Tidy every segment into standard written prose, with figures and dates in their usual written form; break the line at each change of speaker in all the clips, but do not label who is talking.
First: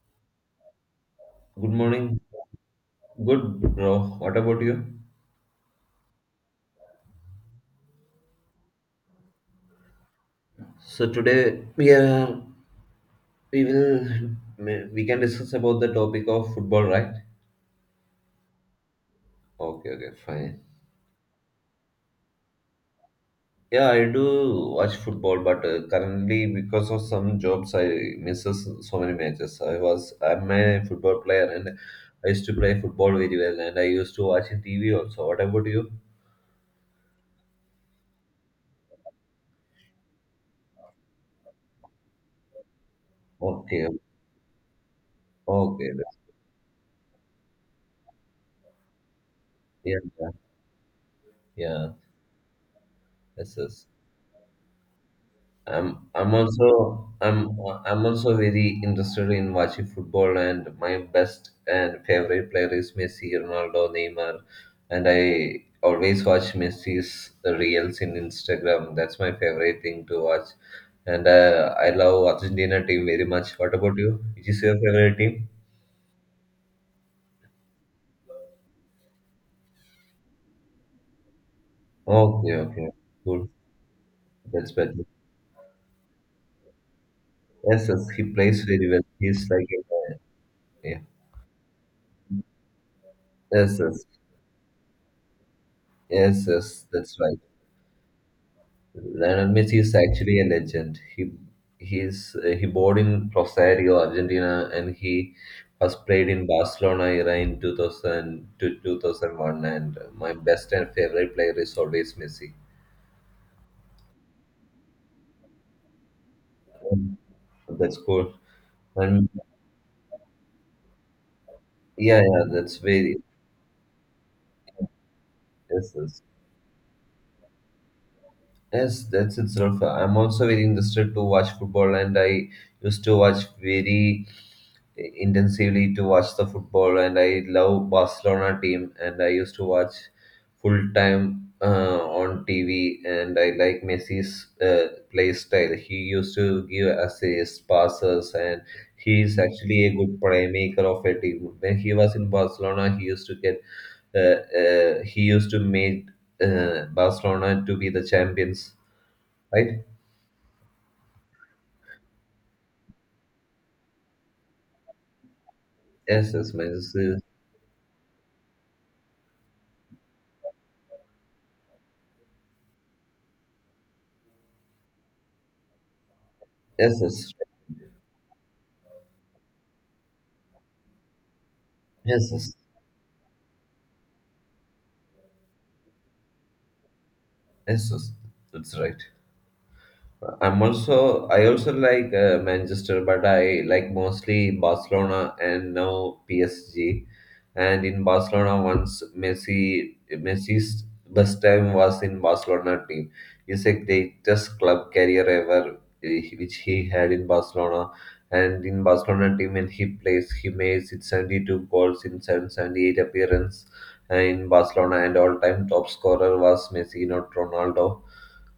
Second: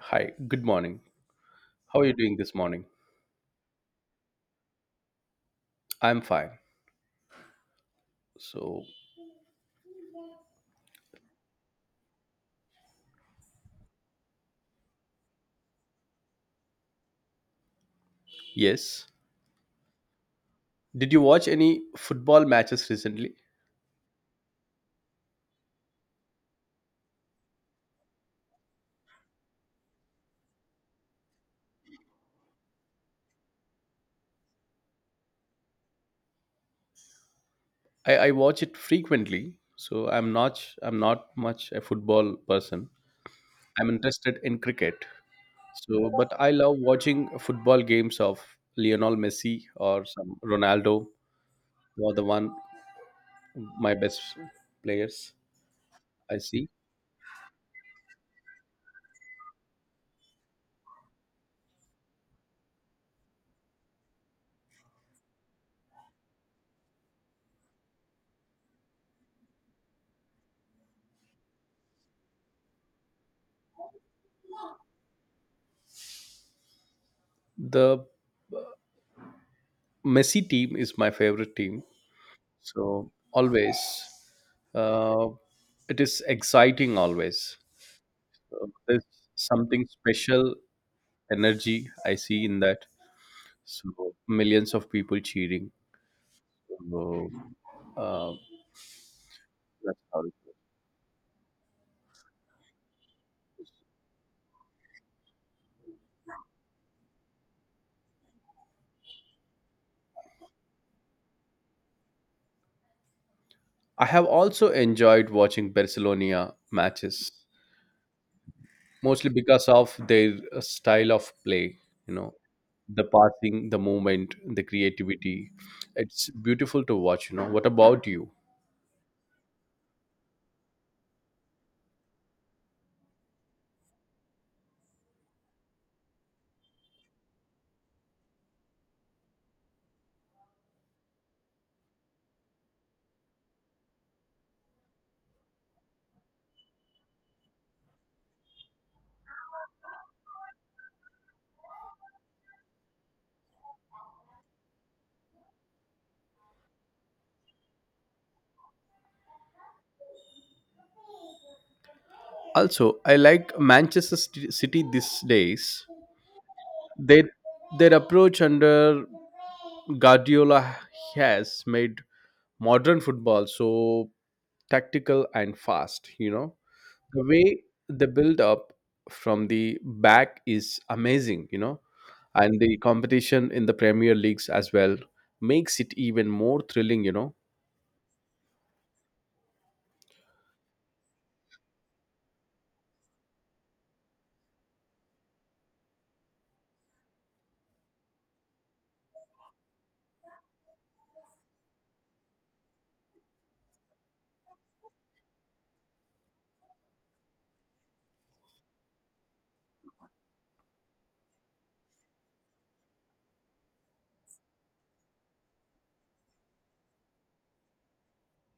Hi, good morning.
Good
How are you
morning.
doing this morning?
Good, bro. What about you?
I'm fine. So,
So today we are we will we can discuss about the topic of football, right?
yes.
Okay, okay, fine.
Did you watch any football matches recently?
Yeah, I do watch football, but currently because of some jobs, I misses so many matches. I'm a football player, and I used to play football very well, and I used to watch in TV also. What about you?
I watch it frequently, so I'm not much a football person.
Okay,
I'm interested in cricket.
okay,
So, but I love watching football games of Lionel Messi
yeah,
or
yeah,
some Ronaldo,
yeah.
or the one
That's us.
my best players.
I'm I'm
I see.
also I'm I'm also very interested in watching football, and my best and favorite player is Messi, Ronaldo, Neymar, and I always watch Messi's reels in Instagram. That's my favorite thing to watch, and I love Argentina team very much. What about you? Which is your favorite team?
The Messi team is my favorite team.
Okay, okay,
So
cool.
always,
That's better.
uh, it is exciting. Always,
Yes, yes, he plays
so
very well.
there's
He's like
something
a
special
Yeah.
energy I see in that.
Yes, yes,
So millions of people cheering.
yes, yes. That's
So,
right.
uh,
Lionel Messi is
that's how it
actually a
goes.
legend. He born in Rosario, Argentina, and he has played in Barcelona era in 2000 to 2001. And my best and favorite player is always Messi.
I have also enjoyed watching Barcelona
Um,
matches,
That's cool. And
mostly because of their style of play. You
yeah,
know,
yeah, that's
the
very
passing, the movement, the creativity.
yes, yes.
It's beautiful to watch. You know, what about you?
Yes, that's itself. I'm also very interested to watch football, and I used to watch very intensively to watch the football, and I love Barcelona team, and I used to watch full time on TV, and I like Messi's play style. He used to give assists, passes, and he is actually a good playmaker of a team. When he was in Barcelona, he used to uh, make Barcelona to be the champions, right?
Also, I like Manchester City these days.
Yes, yes,
Their their approach under Guardiola has made modern football so tactical and fast. You know,
yes, yes,
the
yes,
way the build up from the back is amazing. You know,
yes, yes,
and the competition in the Premier Leagues as well makes it even more thrilling. You know,
yes, that's right. I also like Manchester, but I like mostly Barcelona and now PSG. And in Barcelona, once Messi's best time was in Barcelona team. It's a greatest club career ever, which he had in Barcelona. And in Barcelona team, when he plays, he made 72 goals in 778 appearance, in Barcelona, and all-time top scorer was Messi, not Ronaldo,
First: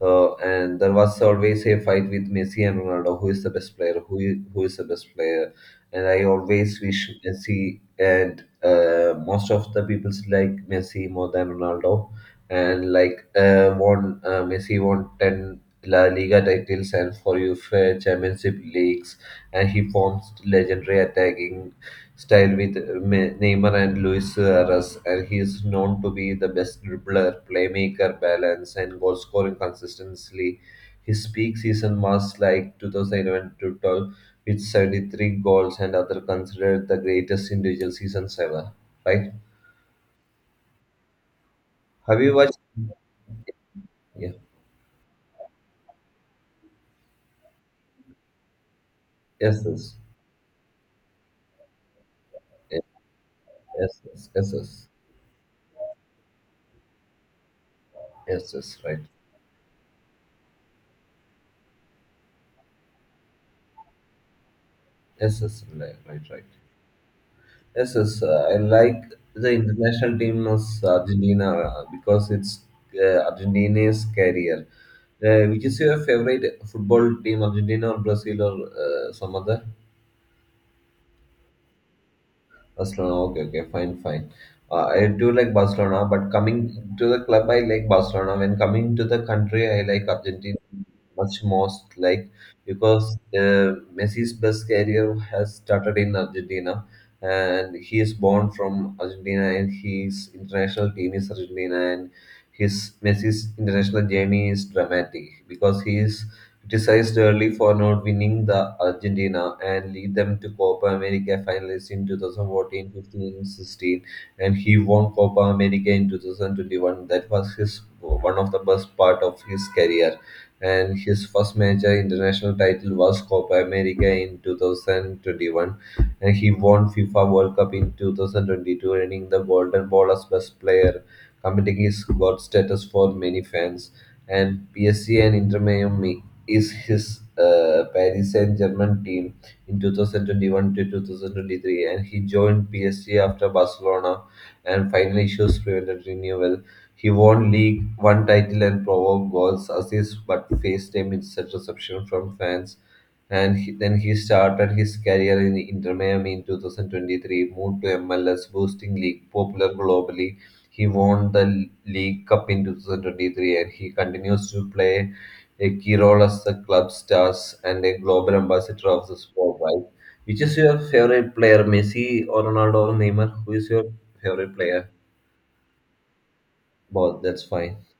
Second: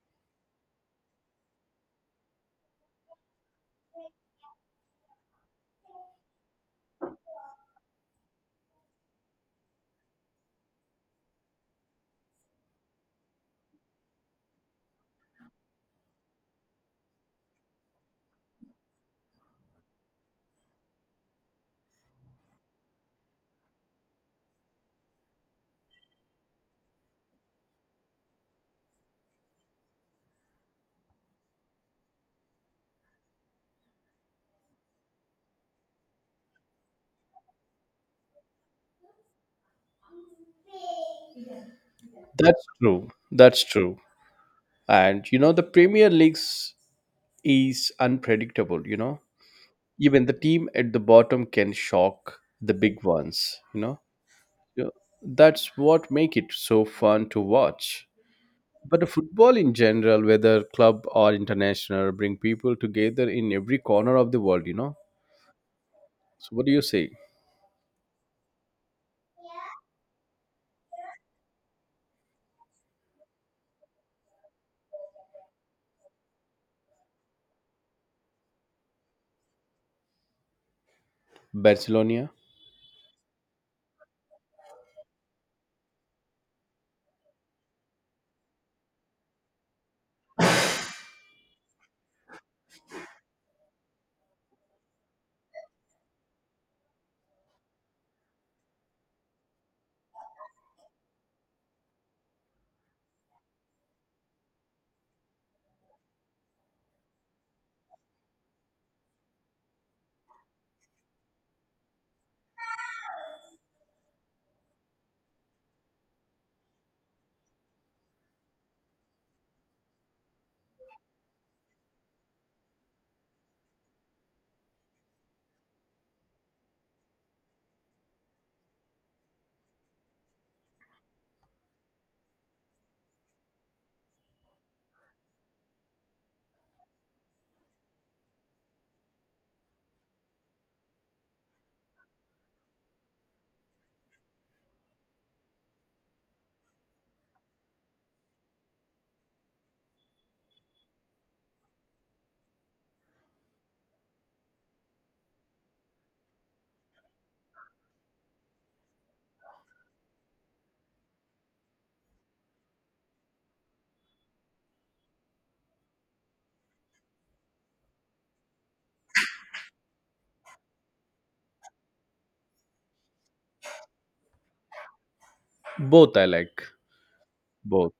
and there was always a fight with Messi and Ronaldo: who is the best player, who is the best player. And I always wish Messi, and most of the people like Messi more than Ronaldo. And like won Messi won 10 La Liga titles and for UEFA Championship leagues, and he formed legendary attacking style with Neymar and Luis Suarez, and he is known to be the best dribbler, playmaker, balance, and goal scoring consistently. His peak season was like 2011 to 12 with 73 goals, and other considered the greatest individual seasons ever. Right? Have you watched?
that's true. That's true.
Yeah.
And you know, the Premier Leagues is unpredictable. You know,
Yes, yes,
even the team at the bottom can shock the
yes,
big ones, you
yes,
know.
yes,
You
yes,
know, that's what make it so fun to watch,
yes, yes, right.
but the football in general, whether club or international, bring people together in every corner of the world, you know.
Yes, yes, right, right, right.
So what do you say?
Yes, yes, I like the international team is Argentina, because it's Argentina's career. Which is your favorite football team, Argentina or Brazil or some other?
Barcelona.
Barcelona. Okay, okay, fine, fine. I do like Barcelona, but coming to the club, I like Barcelona. When coming to the country, I like Argentina much most, like because Messi's best career has started in Argentina, and he is born from Argentina, and his international team is Argentina, and his Messi's international journey is dramatic because he is criticized early for not winning the Argentina and lead them to Copa America finalists in 2014, 15, 16, and he won Copa America in 2021. That was his one of the best part of his career. And his first major international title was Copa America in 2021, and he won FIFA World Cup in 2022, earning the Golden Ball as Best Player, completing his god status for many fans. And PSG and Inter Miami is his Paris Saint-Germain team in 2021 to 2023, and he joined PSG after Barcelona and final issues prevented renewal. He won League One title and provoked goals, assists, but faced a mixed reception from fans, and then he started his career in Inter Miami in 2023, moved to MLS, boosting league popular globally. He won the League Cup in 2023, and he continues to play a key role as the club stars and a global ambassador of the sport, right? Which is your favorite player, Messi or Ronaldo or Neymar? Who is your favorite player?
Both, I like
Both, that's fine.
both.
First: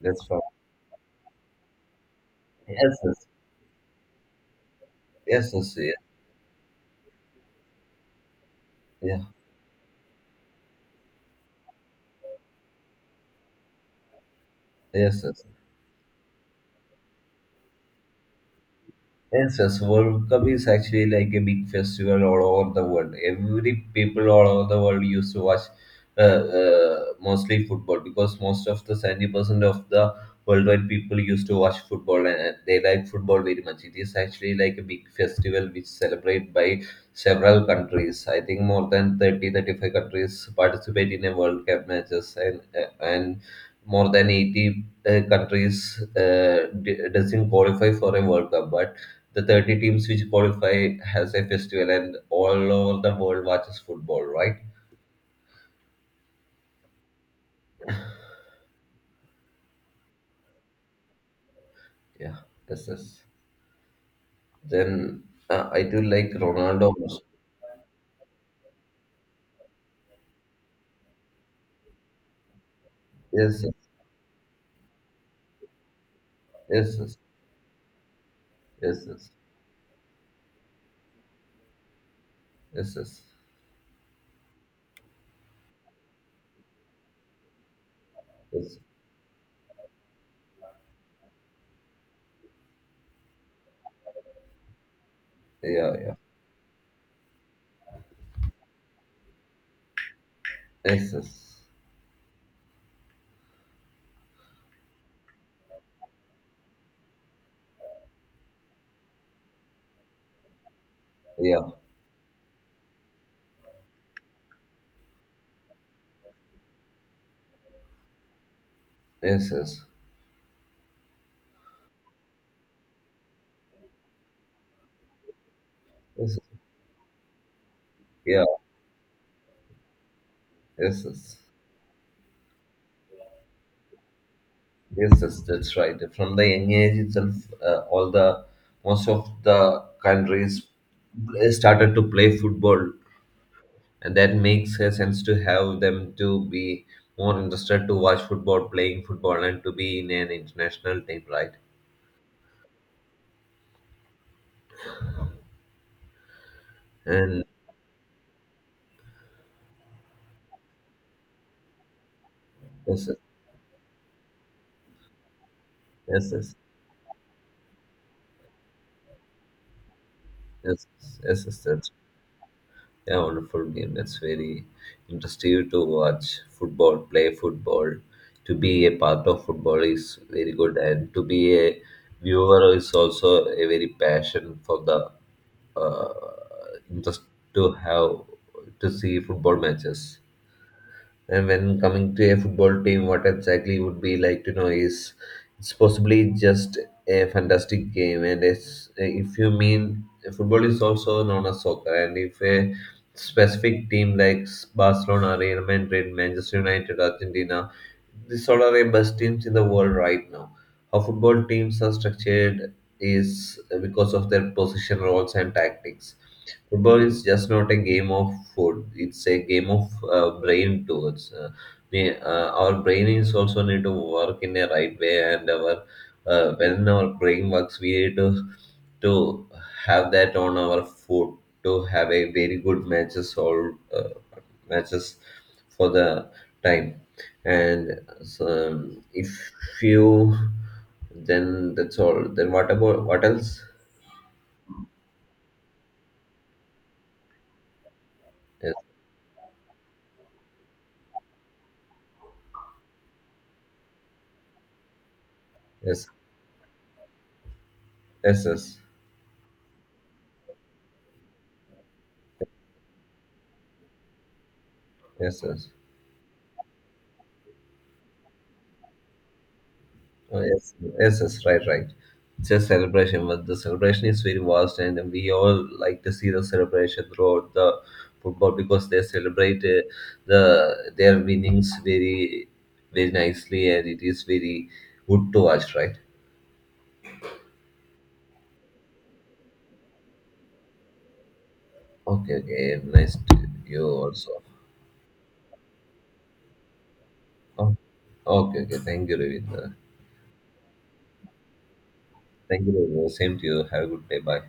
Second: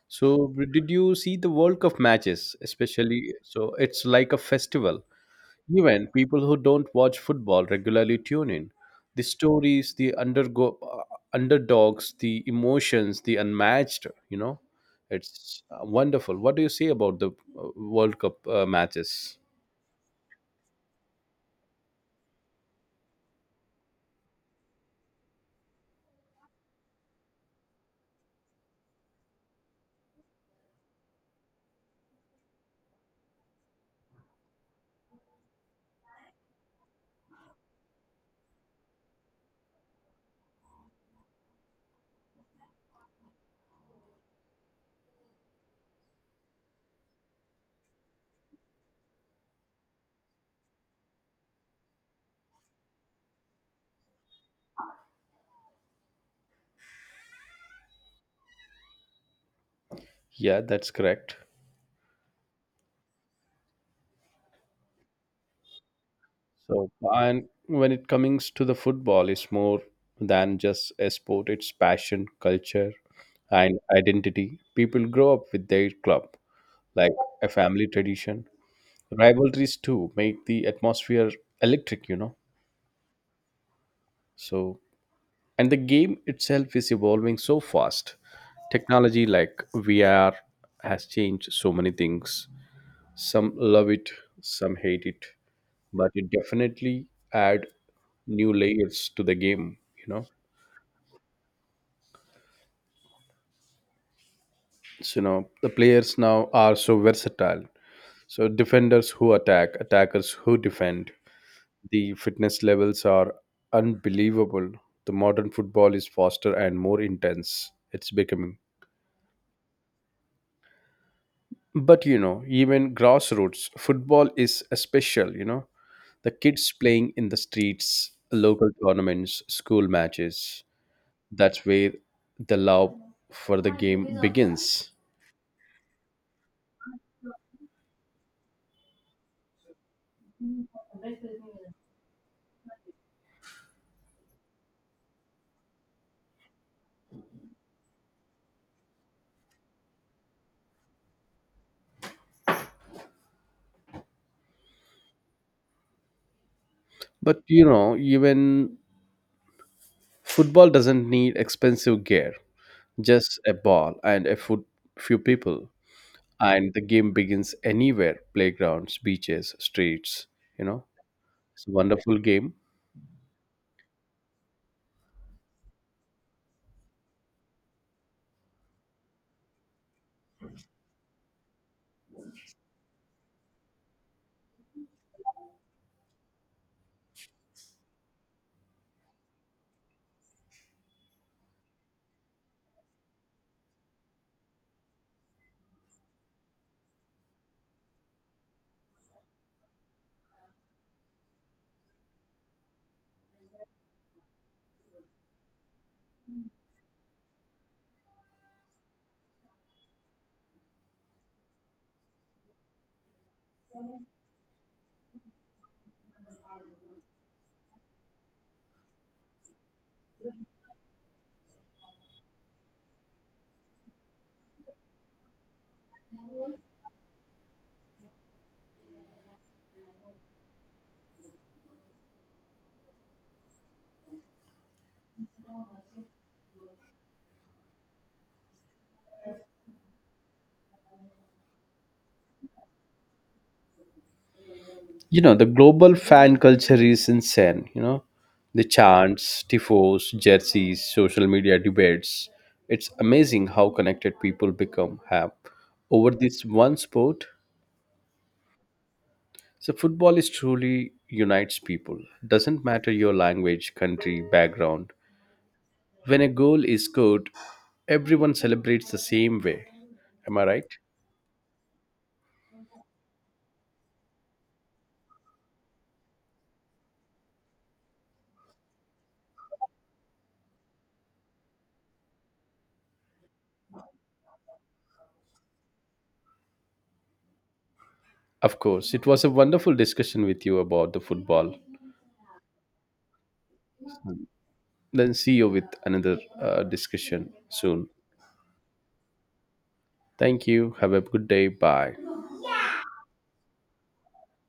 That's
So
fine.
did you see the World Cup matches?
Yes,
Especially, so it's like a festival.
yes, yes, yes,
Even
yeah,
people who don't watch football regularly tune in.
yeah,
The stories, the underdogs, the emotions, the unmatched, you know,
yes,
it's
yes.
wonderful. What do you say about the World Cup matches?
Yes, yes, World Cup is actually like a big festival all over the world. Every people all over the world used to watch mostly football, because most of the 70% of the worldwide people used to watch football and they like football very much. It is actually like a big festival which celebrated by several countries. I think more than thirty thirty five countries participate in a World Cup matches, and more than 80 countries doesn't qualify for a World Cup. But the 30 teams which qualify has a festival, and all over the world watches football, right?
Yeah, that's correct.
Yeah, yes, yes. Then I do like
So,
Ronaldo most.
and when it comes to the football, it's more than just a sport, it's passion, culture,
Yes,
and identity. People grow up with their club,
yes,
like
yes,
a family tradition.
yes, yes,
Rivalries too make the atmosphere electric, you know.
yes, yes,
So, and the game itself is evolving so fast.
yes,
Technology like VR has changed so many things. Some love it, some hate it,
yeah,
but
yeah,
it definitely add new layers to the game, you know.
yes, yes,
So now the players now are so versatile, so defenders who attack, attackers who defend.
yeah,
The fitness levels are unbelievable. The modern football is faster and more intense. It's becoming.
yes, yes,
But you know, even grassroots football is a special, you know. The
yes, yes.
kids playing in the streets,
Yeah,
local tournaments, school matches.
yes, yes,
That's where the love for the game begins.
yes, yes, that's right, from the young age itself. All the most of the countries started to play football, and that makes a sense to have them to be more interested to watch football, playing football, and to be in an international team, right? And
But you know, even football doesn't need expensive gear,
yes,
just a ball and a foot, few people.
yes, yes,
And the game begins anywhere: playgrounds, beaches, streets, you know.
yes, yes, yes,
It's a
that's
wonderful game.
yeah, wonderful game. That's very interesting to watch football, play football. To be a part of football is very good, and to be a viewer is also a very passion for the uh, interest to have to see football matches. And when coming to a football team, what exactly would be like to know is it's possibly just a fantastic game. And it's, if you mean, football is also known as soccer, and if a specific team like Barcelona, Real Madrid, Manchester United, Argentina, these all are the best teams in the world right now. How football teams are structured is because of their position roles and tactics. Football is just not a game of food. It's a game of brain towards. Our brain is also need to work in a right way, and our when our brain works, we need to have that on our foot to have a very good matches or matches for the time. And so, if you, then that's all. Then what about what else?
You know, the global fan culture is insane, you know. The chants, tifos, jerseys, social media debates, it's amazing how connected people become have
Yes,
over this one sport.
yes, yes, yes, yes.
So football is truly unites people, doesn't matter your language, country, background.
Yes.
When a goal is scored, everyone celebrates the same way. Am
Oh,
I
yes,
right?
yes, yes, right, right. It's a celebration, but the celebration is very vast, and we all like to see the celebration throughout the football, because they celebrate their winnings very, very nicely, and it is very good to watch, right?
Of course, it was a wonderful discussion with you about the football.
Okay, okay, nice to you also.
Then see you with another discussion
Oh,
soon.
okay, okay, thank you, Ravindra.
Thank you. Have a good day. Bye.
Thank you, Ravindra. Same to you. Have a good day. Bye.